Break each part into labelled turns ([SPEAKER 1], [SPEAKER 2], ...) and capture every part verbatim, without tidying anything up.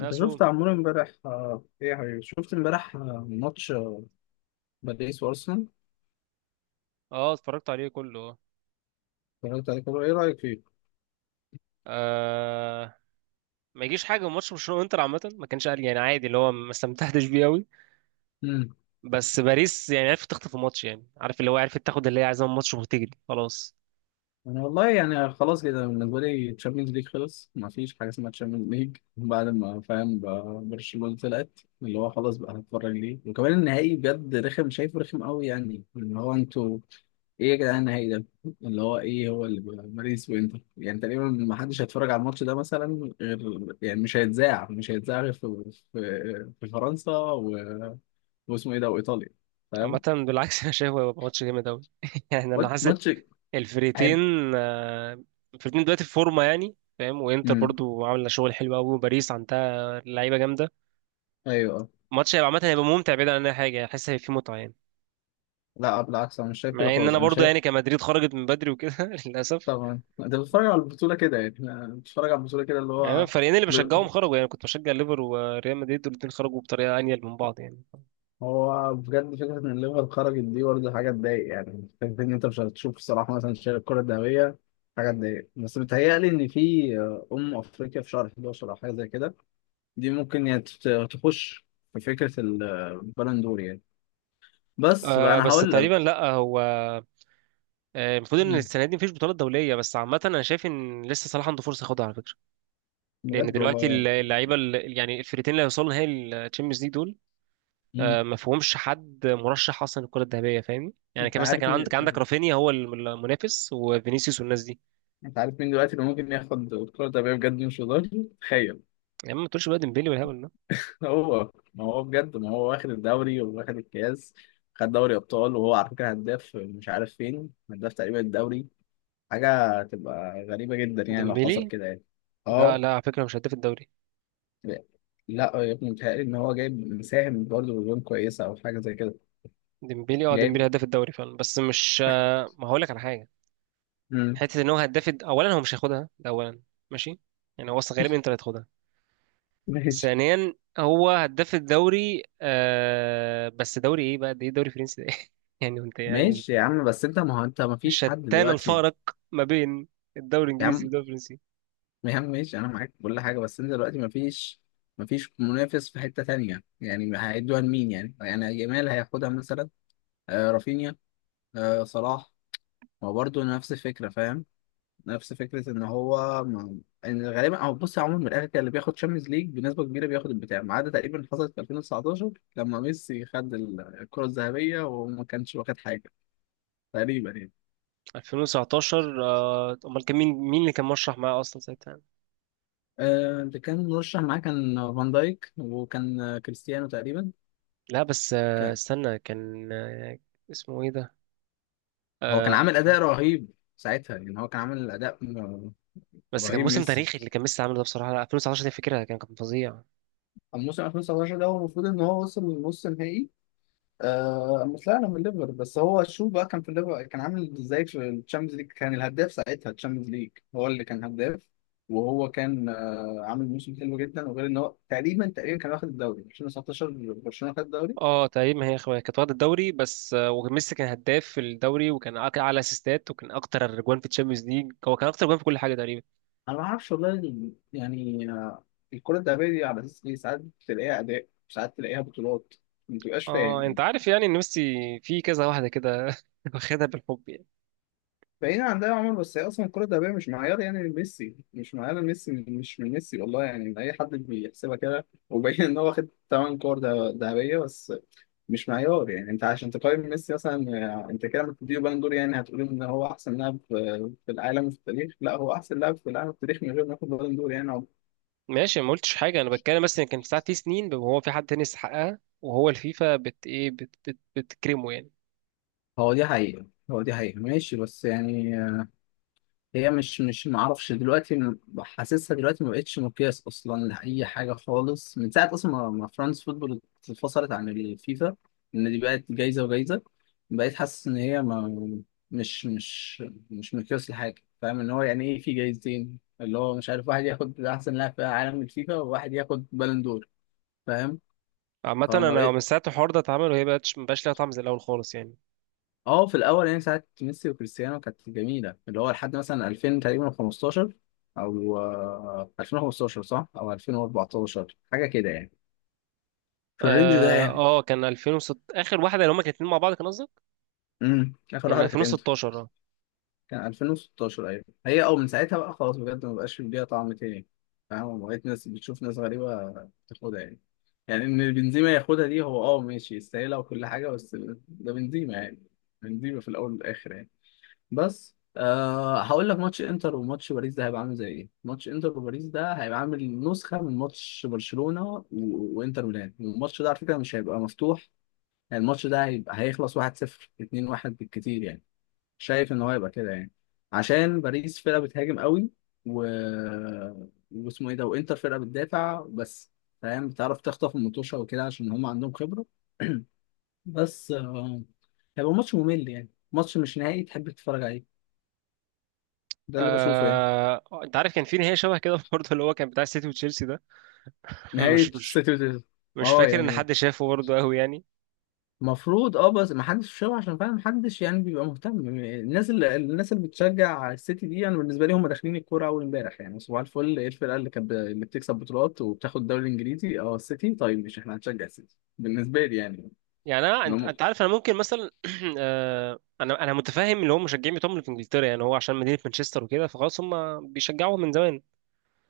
[SPEAKER 1] انت شفت عمور امبارح، آه، ايه يا حبيبي شفت امبارح آه، ماتش آه، باريس وارسنال.
[SPEAKER 2] اه، اتفرجت عليه كله. اه
[SPEAKER 1] اتفرجت عليه كله. ايه رايك فيه؟
[SPEAKER 2] آه، ما يجيش حاجه من ماتش برشلونه وانتر. عامه ما كانش قال يعني عادي، اللي هو ما استمتعتش بيه قوي.
[SPEAKER 1] امم
[SPEAKER 2] بس باريس يعني عرفت تخطف الماتش، يعني عارف، اللي هو عرفت تاخد اللي هي عايزاه من الماتش وتجري خلاص.
[SPEAKER 1] انا والله يعني خلاص كده بالنسبه لي تشامبيونز ليج خلص، ما فيش حاجه اسمها تشامبيونز ليج بعد ما فاهم بقى برشلونه طلعت. اللي هو خلاص بقى هتفرج ليه؟ وكمان النهائي بجد رخم، شايفه رخم قوي يعني. اللي هو انتوا ايه يا جدعان النهائي ده؟ اللي هو ايه، هو اللي بقى باريس وانتر، يعني تقريبا ما حدش هيتفرج على الماتش ده مثلا. غير يعني مش هيتذاع مش هيتذاع غير في في, في فرنسا و... واسمه ايه ده، وايطاليا.
[SPEAKER 2] عامه
[SPEAKER 1] فاهم.
[SPEAKER 2] بالعكس انا شايفه هيبقى ماتش جامد قوي يعني انا
[SPEAKER 1] مات-
[SPEAKER 2] حاسس
[SPEAKER 1] ماتش.
[SPEAKER 2] الفريقين،
[SPEAKER 1] هيب.
[SPEAKER 2] آه، الفريقين دلوقتي في فورمه يعني فاهم، وانتر
[SPEAKER 1] امم
[SPEAKER 2] برضو عامله شغل حلو قوي، وباريس عندها لعيبه جامده.
[SPEAKER 1] ايوه، آه.
[SPEAKER 2] الماتش هيبقى عامه هيبقى ممتع بعيد عن اي حاجه، يعني حاسس هيبقى فيه متعه يعني.
[SPEAKER 1] لا بالعكس، انا مش شايف كده
[SPEAKER 2] مع ان
[SPEAKER 1] خالص.
[SPEAKER 2] انا
[SPEAKER 1] انا
[SPEAKER 2] برضو
[SPEAKER 1] شايف،
[SPEAKER 2] يعني كمدريد خرجت من بدري وكده للاسف.
[SPEAKER 1] طبعا انت بتتفرج على البطوله كده يعني، أنا بتتفرج على البطوله كده. اللي
[SPEAKER 2] يعني أنا
[SPEAKER 1] هو
[SPEAKER 2] الفريقين اللي بشجعهم خرجوا، يعني كنت بشجع ليفر وريال مدريد، والاتنين خرجوا بطريقه انيل من بعض يعني.
[SPEAKER 1] هو بجد فكرة إن الليفر خرجت دي برضه حاجة تضايق يعني. فكرة إن أنت مش هتشوف الصراحة مثلا شايل الكرة الذهبية حاجة تضايق. بس بيتهيألي إن في آه، أم أفريقيا في شهر احد عشر أو حاجة زي كده. دي ممكن يعني تت- تخش في فكرة ال- البالندور يعني. بس بقى
[SPEAKER 2] آه
[SPEAKER 1] أنا
[SPEAKER 2] بس
[SPEAKER 1] هقول
[SPEAKER 2] تقريبا
[SPEAKER 1] لك.
[SPEAKER 2] لا، هو آه، المفروض ان
[SPEAKER 1] مم.
[SPEAKER 2] السنه دي مفيش بطولات دوليه، بس عامه انا شايف ان لسه صلاح عنده فرصه ياخدها على فكره. لان
[SPEAKER 1] بجد والله
[SPEAKER 2] دلوقتي الل-
[SPEAKER 1] يعني.
[SPEAKER 2] اللعيبه الل- يعني الفرقتين اللي هيوصلوا نهائي الشامبيونز ليج دول
[SPEAKER 1] مم.
[SPEAKER 2] آه، ما فيهمش حد مرشح اصلا الكره الذهبيه، فاهمني يعني؟
[SPEAKER 1] أنت
[SPEAKER 2] كان مثلا كان
[SPEAKER 1] عارف مين،
[SPEAKER 2] عندك عندك رافينيا، هو الم- المنافس وفينيسيوس والناس دي.
[SPEAKER 1] أنت عارف مين دلوقتي اللي ممكن ياخد الكرة الذهبية بجد، مش هزار؟ تخيل.
[SPEAKER 2] يا عم ما تقولش بقى ديمبلي والهبل ده.
[SPEAKER 1] هو ما هو بجد ما هو واخد الدوري وواخد الكاس، خد دوري ابطال، وهو على فكره هداف، مش عارف فين، هداف تقريبا الدوري. حاجه تبقى غريبه جدا يعني لو حصل
[SPEAKER 2] ديمبلي
[SPEAKER 1] كده يعني.
[SPEAKER 2] لا
[SPEAKER 1] اه.
[SPEAKER 2] لا، على فكره مش هداف الدوري.
[SPEAKER 1] لا يا ابني، متهيألي ان هو جايب مساهم برضه بجون كويسه او حاجه زي كده.
[SPEAKER 2] ديمبلي اه،
[SPEAKER 1] جايب.
[SPEAKER 2] ديمبلي هداف الدوري فعلا، بس مش آه، ما هقول لك على حاجه.
[SPEAKER 1] مم.
[SPEAKER 2] حته ان هو هداف الد- اولا هو مش هياخدها، ده اولا. ماشي، يعني هو اصلا غالبا انت اللي هتاخدها.
[SPEAKER 1] ماشي.
[SPEAKER 2] ثانيا، هو هداف الدوري آه، بس دوري ايه بقى ده؟ ايه، دوري فرنسي ده ايه؟ يعني انت يعني مش،
[SPEAKER 1] ماشي يا عم، بس انت ما هو انت ما فيش حد
[SPEAKER 2] شتان
[SPEAKER 1] دلوقتي.
[SPEAKER 2] الفارق ما بين الدوري
[SPEAKER 1] يا
[SPEAKER 2] الانجليزي
[SPEAKER 1] عم،
[SPEAKER 2] والدوري الفرنسي.
[SPEAKER 1] يا عم ماشي، انا معاك في كل حاجه، بس انت دلوقتي ما فيش، ما فيش منافس في حته تانية يعني. هيدوها لمين يعني؟ يعني جمال هياخدها مثلا؟ آه رافينيا؟ آه صلاح؟ هو برضه نفس الفكرة فاهم. نفس فكرة إن هو م- إن غالبا، أو بص عموما من الآخر، كان اللي بياخد شامبيونز ليج بنسبة كبيرة بياخد البتاع، ما عدا تقريبا حصلت في ألفين وتسعتاشر لما ميسي خد ال- الكرة الذهبية وما كانش واخد حاجة تقريبا يعني.
[SPEAKER 2] ألفين وتسعطاشر آه، امال كان مين، مين اللي كان مرشح معاه اصلا ساعتها؟
[SPEAKER 1] آه اللي كان مرشح معاه كان فان دايك وكان آه، كريستيانو تقريبا.
[SPEAKER 2] لا بس آه،
[SPEAKER 1] كان
[SPEAKER 2] استنى كان آه، اسمه ايه ده؟
[SPEAKER 1] هو كان
[SPEAKER 2] آه،
[SPEAKER 1] عامل أداء رهيب ساعتها يعني. هو كان عامل أداء م-
[SPEAKER 2] بس كان
[SPEAKER 1] رهيب
[SPEAKER 2] موسم
[SPEAKER 1] ميسي.
[SPEAKER 2] تاريخي اللي كان ميسي عامله ده بصراحه، لا ألفين وتسعطاشر دي فكرة، كان كان فظيع.
[SPEAKER 1] الموسم ألفين وتسعتاشر ده هو المفروض إن هو وصل لنص نهائي. آه مش، لا انا من الليفر، بس هو شو بقى كان في الليفر، كان عامل ازاي في الشامبيونز ليج؟ كان الهداف ساعتها، الشامبيونز ليج هو اللي كان هداف. وهو كان آه عامل موسم حلو جدا، وغير ان هو تقريبا تقريبا كان واخد الدوري ألفين وتسعتاشر، برشلونة خد الدوري.
[SPEAKER 2] اه تقريبا هي اخويا كانت واخده الدوري، بس آه، وميسي كان هداف في الدوري، وكان أك- اعلى اسيستات، وكان اكتر جوان في الشامبيونز ليج، هو كان اكتر جوان في كل حاجه تقريبا.
[SPEAKER 1] انا ما اعرفش والله ال- يعني آه الكرة الذهبية دي على اساس ايه؟ ساعات تلاقيها اداء، ساعات تلاقيها بطولات، ما تبقاش
[SPEAKER 2] اه،
[SPEAKER 1] فاهم
[SPEAKER 2] انت
[SPEAKER 1] يعني.
[SPEAKER 2] عارف يعني ان ميسي في كذا واحده كده واخدها بالحب يعني.
[SPEAKER 1] بعيد عن ده يا عمر، بس هي اصلا الكره الذهبيه مش معيار يعني. ميسي مش معيار، ميسي مش من ميسي والله يعني، من اي حد بيحسبها كده. وبين ان هو واخد ثمان كور ده- ذهبيه بس، مش معيار يعني. انت عشان تقيم ميسي مثلا، آه، انت كده لما تديله بالون دور، يعني هتقول ان هو احسن لاعب في في العالم وفي التاريخ. لا هو احسن لاعب في العالم في التاريخ من غير ما ياخد بالون دور يعني.
[SPEAKER 2] ماشي، ما قلتش حاجه، انا بتكلم بس ان كان ساعات في سنين وهو في حد تاني يستحقها، وهو الفيفا بت ايه، بت بت بتكرمه يعني.
[SPEAKER 1] هو دي حقيقة، هو دي حقيقة ماشي بس يعني، هي مش مش ما اعرفش دلوقتي م- حاسسها دلوقتي ما بقتش مقياس اصلا لاي حاجه خالص من ساعه اصلا ما ما فرانس فوتبول اتفصلت عن الفيفا. ان دي بقت جايزه وجايزه، بقيت حاسس ان هي ما مش مش مش مقياس لحاجه، فاهم. ان هو يعني ايه؟ في جايزتين اللي هو مش عارف، واحد ياخد احسن لاعب في عالم الفيفا، وواحد ياخد بالون دور. فاهم.
[SPEAKER 2] عامة
[SPEAKER 1] فما
[SPEAKER 2] أنا
[SPEAKER 1] بقيت،
[SPEAKER 2] من ساعة الحوار ده اتعمل، وهي بقتش، مبقاش ليها طعم زي الأول خالص يعني.
[SPEAKER 1] اه في الاول يعني ساعه ميسي وكريستيانو كانت جميله، اللي هو لحد مثلا ألفين تقريبا خمستاشر، او آه، ألفين وخمستاشر صح، او ألفين واربعة عشر حاجه كده يعني. في الرينج ده
[SPEAKER 2] اه
[SPEAKER 1] يعني.
[SPEAKER 2] آه، كان ألفين وست اخر واحده اللي هما كانوا اتنين مع بعض، كان قصدك؟
[SPEAKER 1] امم اخر
[SPEAKER 2] كان
[SPEAKER 1] واحده كانت امتى؟
[SPEAKER 2] ألفين وستاشر اه.
[SPEAKER 1] كان ألفين وستة عشر ايوه. هي او من ساعتها بقى خلاص بجد ما بقاش ليها طعم تاني، فاهم. بقيت ناس بتشوف ناس غريبه تاخدها يعني. يعني ان بنزيما ياخدها دي، هو اه ماشي يستاهلها وكل حاجه، بس ده بنزيما يعني، بنزيما في الاول والاخر يعني. بس أه هقول لك، ماتش انتر وماتش باريس ده هيبقى عامل زي ايه؟ ماتش انتر وباريس ده هيبقى عامل نسخه من ماتش برشلونه و... وانتر ميلان. الماتش ده على فكره مش هيبقى مفتوح. يعني الماتش ده هيبقى هيخلص واحد صفر اتنين واحد بالكتير يعني، شايف ان هو هيبقى كده يعني. عشان باريس فرقه بتهاجم قوي و... واسمه ايه ده، وانتر فرقه بتدافع بس، فاهم، بتعرف تخطف المطوشه وكده عشان هم عندهم خبره. بس آه، هيبقى ماتش ممل يعني، ماتش مش نهائي تحب تتفرج. ده اللي بشوفه يعني.
[SPEAKER 2] آه، انت عارف كان في نهايه شبه كده برضه، اللي هو كان بتاع السيتي وتشيلسي ده.
[SPEAKER 1] نهاية
[SPEAKER 2] مش مش
[SPEAKER 1] السيتويشن.
[SPEAKER 2] مش
[SPEAKER 1] اه
[SPEAKER 2] فاكر ان
[SPEAKER 1] يعني
[SPEAKER 2] حد شافه برضه قوي يعني.
[SPEAKER 1] المفروض اه، بس ما حدش شافه عشان فعلا ما حدش يعني بيبقى مهتم. الناس اللي الناس اللي بتشجع السيتي دي انا بالنسبه لي هم داخلين الكوره اول امبارح يعني. صباح الفل، ايه الفرقه اللي كانت ب- اللي بتكسب بطولات وبتاخد الدوري الانجليزي؟ اه السيتي. طيب مش احنا هنشجع السيتي بالنسبه لي يعني.
[SPEAKER 2] يعني انا،
[SPEAKER 1] اللي
[SPEAKER 2] انت
[SPEAKER 1] هم،
[SPEAKER 2] أنت عارف انا ممكن مثلا آه، انا انا متفاهم اللي هو مشجعين بتوعهم اللي في انجلترا، يعني هو عشان مدينه مانشستر وكده، فخلاص هم بيشجعوهم من زمان.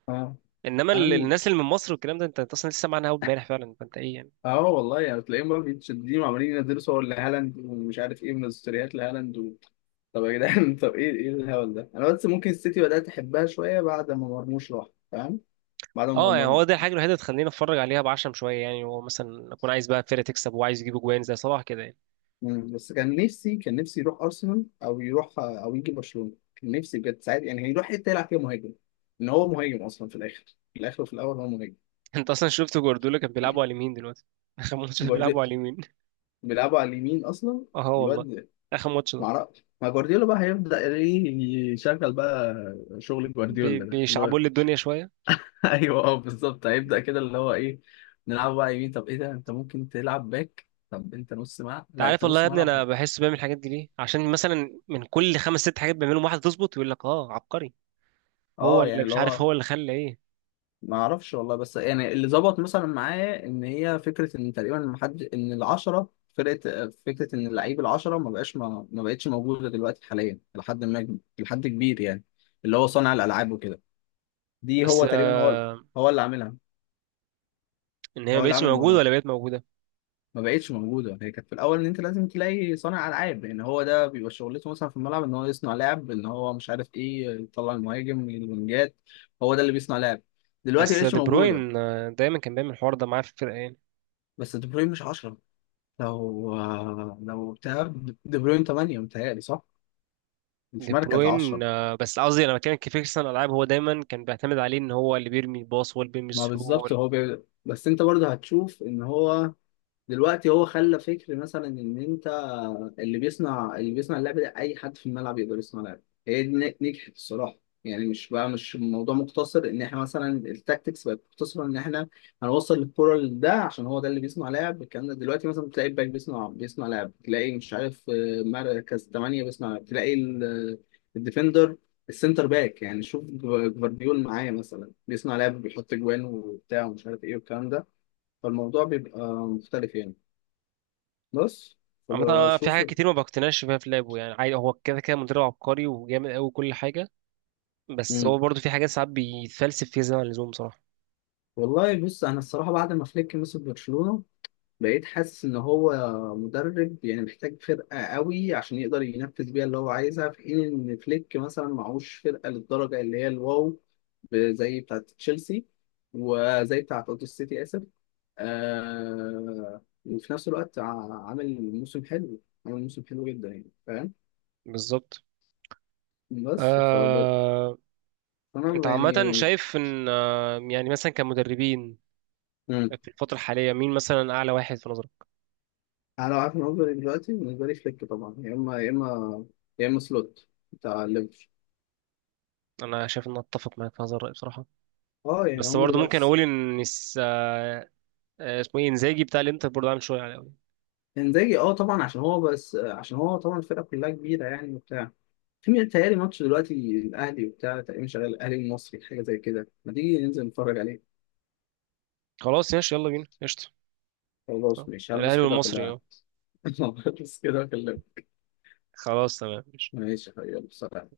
[SPEAKER 1] اه،
[SPEAKER 2] انما ال-
[SPEAKER 1] انا
[SPEAKER 2] الناس اللي من مصر والكلام ده، انت أنت اصلا لسه معانا اول امبارح فعلا، فانت ايه يعني؟
[SPEAKER 1] اه والله يعني تلاقيهم بقى متشددين وعمالين ينزلوا صور لهالاند ومش عارف ايه من ستوريات لهالاند و... طب يا جدعان طب ايه ايه الهبل ده؟ انا بس ممكن السيتي بدأت احبها شوية بعد ما مرموش راح، فاهم، بعد ما
[SPEAKER 2] اه، يعني
[SPEAKER 1] مرموش.
[SPEAKER 2] هو ده الحاجه الوحيده اللي تخليني اتفرج عليها بعشم شويه يعني، هو مثلا اكون عايز بقى فرقه تكسب وعايز يجيبوا جوان زي صلاح كده يعني.
[SPEAKER 1] مم. بس كان نفسي، كان نفسي يروح ارسنال او يروح او يجي برشلونة، كان نفسي بجد ساعات يعني هيروح حتة يلعب فيها مهاجم، ان هو مهاجم اصلا في الاخر. في الاخر وفي الاول هو مهاجم.
[SPEAKER 2] انت اصلا شفت جوارديولا كان بيلعبوا على اليمين دلوقتي؟ اخر ماتش ده بيلعبوا على
[SPEAKER 1] جوارديولا
[SPEAKER 2] اليمين.
[SPEAKER 1] بيلعبوا على اليمين اصلا.
[SPEAKER 2] اه والله،
[SPEAKER 1] الواد،
[SPEAKER 2] اخر ماتش ده
[SPEAKER 1] معرفش ما جوارديولا بقى هيبدأ ايه يشغل بقى؟ شغل
[SPEAKER 2] بي-
[SPEAKER 1] جوارديولا ده اللي هو
[SPEAKER 2] بيشعبوا لي الدنيا شويه.
[SPEAKER 1] ايوه اه بالظبط هيبدأ كده اللي هو ايه، نلعب بقى يمين؟ طب ايه ده؟ انت ممكن تلعب باك، طب انت نص ملعب،
[SPEAKER 2] انت
[SPEAKER 1] لا
[SPEAKER 2] عارف
[SPEAKER 1] انت
[SPEAKER 2] والله يا
[SPEAKER 1] نص
[SPEAKER 2] ابني
[SPEAKER 1] ملعب
[SPEAKER 2] انا
[SPEAKER 1] حلو.
[SPEAKER 2] بحس بعمل الحاجات دي ليه؟ عشان مثلا من كل خمس ست حاجات بيعملهم واحده تظبط، يقول لك اه عبقري. هو
[SPEAKER 1] اه
[SPEAKER 2] اللي
[SPEAKER 1] يعني اللي
[SPEAKER 2] مش عارف
[SPEAKER 1] هو،
[SPEAKER 2] هو اللي خلى ايه.
[SPEAKER 1] ما اعرفش والله، بس يعني اللي ظبط مثلا معايا ان هي فكره ان تقريبا ما حد، ان العشره فرقه، فكره ان اللعيب العشره ما بقاش ما, ما بقتش موجوده دلوقتي حاليا، لحد ما لحد كبير يعني. اللي هو صانع الالعاب وكده، دي
[SPEAKER 2] بس
[SPEAKER 1] هو تقريبا هو،
[SPEAKER 2] آه
[SPEAKER 1] هو اللي عاملها،
[SPEAKER 2] ان هي ما
[SPEAKER 1] هو اللي
[SPEAKER 2] بقتش
[SPEAKER 1] عامل
[SPEAKER 2] موجوده،
[SPEAKER 1] الموضوع ده.
[SPEAKER 2] ولا بقت موجوده.
[SPEAKER 1] ما بقتش موجوده. هي كانت في الاول ان انت لازم تلاقي صانع العاب، لان هو ده بيبقى شغلته مثلا في الملعب ان هو يصنع لعب. ان هو مش عارف ايه، يطلع المهاجم الونجات، هو ده اللي بيصنع لعب. دلوقتي
[SPEAKER 2] بس
[SPEAKER 1] مبقتش
[SPEAKER 2] دي
[SPEAKER 1] موجوده.
[SPEAKER 2] بروين آه، دايما كان بيعمل الحوار ده معاه في الفرقه يعني.
[SPEAKER 1] بس دي بروين مش عشرة، لو، لو بتاع، دي بروين تمانية متهيألي صح، مش
[SPEAKER 2] دي
[SPEAKER 1] مركز عشرة.
[SPEAKER 2] بروين آه، بس قصدي انا بتكلم كفيكسن العاب، هو دايما كان بيعتمد عليه ان هو اللي بيرمي الباص، هو اللي بيرمي
[SPEAKER 1] ما
[SPEAKER 2] الثرو، هو
[SPEAKER 1] بالظبط،
[SPEAKER 2] اللي-
[SPEAKER 1] هو بي... بس انت برضه هتشوف ان هو دلوقتي، هو خلى فكر مثلا ان انت اللي بيصنع اللي بيصنع اللعبه دي، اي حد في الملعب يقدر يصنع لعبه. هي دي ن- نجحت الصراحه يعني. مش بقى مش الموضوع مقتصر ان احنا مثلا التاكتكس بقت مقتصره ان احنا هنوصل الكره لده عشان هو ده اللي بيصنع لعب. الكلام ده دلوقتي مثلا تلاقي الباك بيصنع بيصنع لعب، تلاقي مش عارف آه، مركز تمانية بيصنع لعب، تلاقي ال- الديفندر، السنتر باك يعني. شوف جف- جفارديول معايا مثلا بيصنع لعب، بيحط جوان وبتاع ومش عارف ايه والكلام ده. فالموضوع بيبقى مختلف يعني. بس، طب،
[SPEAKER 2] عامة في
[SPEAKER 1] شوف.
[SPEAKER 2] حاجات كتير ما بقتنعش بيها في لعبه يعني، عادي هو كده كده مدرب عبقري وجامد قوي كل حاجة. بس
[SPEAKER 1] مم.
[SPEAKER 2] هو برضه في حاجات ساعات بيتفلسف فيها زي ما اللزوم، بصراحة.
[SPEAKER 1] والله بص انا الصراحه بعد ما فليك مسك برشلونه، بقيت حاسس ان هو مدرب يعني محتاج فرقه قوي عشان يقدر ينفذ بيها اللي هو عايزها، في حين ان فليك مثلا معهوش فرقه للدرجه اللي هي الواو، ب- زي بتاعه تشيلسي وزي بتاعه اوتو سيتي، اسف، آه. وفي نفس الوقت ع- عامل موسم حلو، عامل موسم حلو جدا يعني فاهم.
[SPEAKER 2] بالظبط.
[SPEAKER 1] بس فب...
[SPEAKER 2] آه...
[SPEAKER 1] فانا
[SPEAKER 2] انت عامة
[SPEAKER 1] يعني،
[SPEAKER 2] شايف ان آه... يعني مثلا كمدربين في الفترة الحالية، مين مثلا أعلى واحد في نظرك؟
[SPEAKER 1] انا لو عارف ان اوبري دلوقتي بالنسبه لي فليك طبعا، يا اما يا اما يا اما سلوت بتاع ليفر.
[SPEAKER 2] أنا شايف إن أتفق معاك في هذا الرأي بصراحة.
[SPEAKER 1] اه يعني
[SPEAKER 2] بس
[SPEAKER 1] هم
[SPEAKER 2] برضه ممكن
[SPEAKER 1] دلوقتي.
[SPEAKER 2] أقول إن س- آه، آه، اسمه إيه، إنزاجي بتاع الإنتر برضه عامل شغل.
[SPEAKER 1] انزاجي اه طبعا، عشان هو بس عشان هو طبعا الفرقه كلها كبيره يعني وبتاع. في مين- تهيألي ماتش دلوقتي الاهلي وبتاع تقريبا شغال الاهلي المصري حاجه زي كده، ما تيجي ننزل نتفرج عليه؟
[SPEAKER 2] خلاص ياش، يلا بينا قشطة. آه.
[SPEAKER 1] خلاص ماشي هلبس
[SPEAKER 2] الأهلي
[SPEAKER 1] كده
[SPEAKER 2] والمصري
[SPEAKER 1] واكلمك.
[SPEAKER 2] اه.
[SPEAKER 1] هلبس كده واكلمك.
[SPEAKER 2] خلاص تمام.
[SPEAKER 1] ماشي يا حبيبي، يلا، سلام.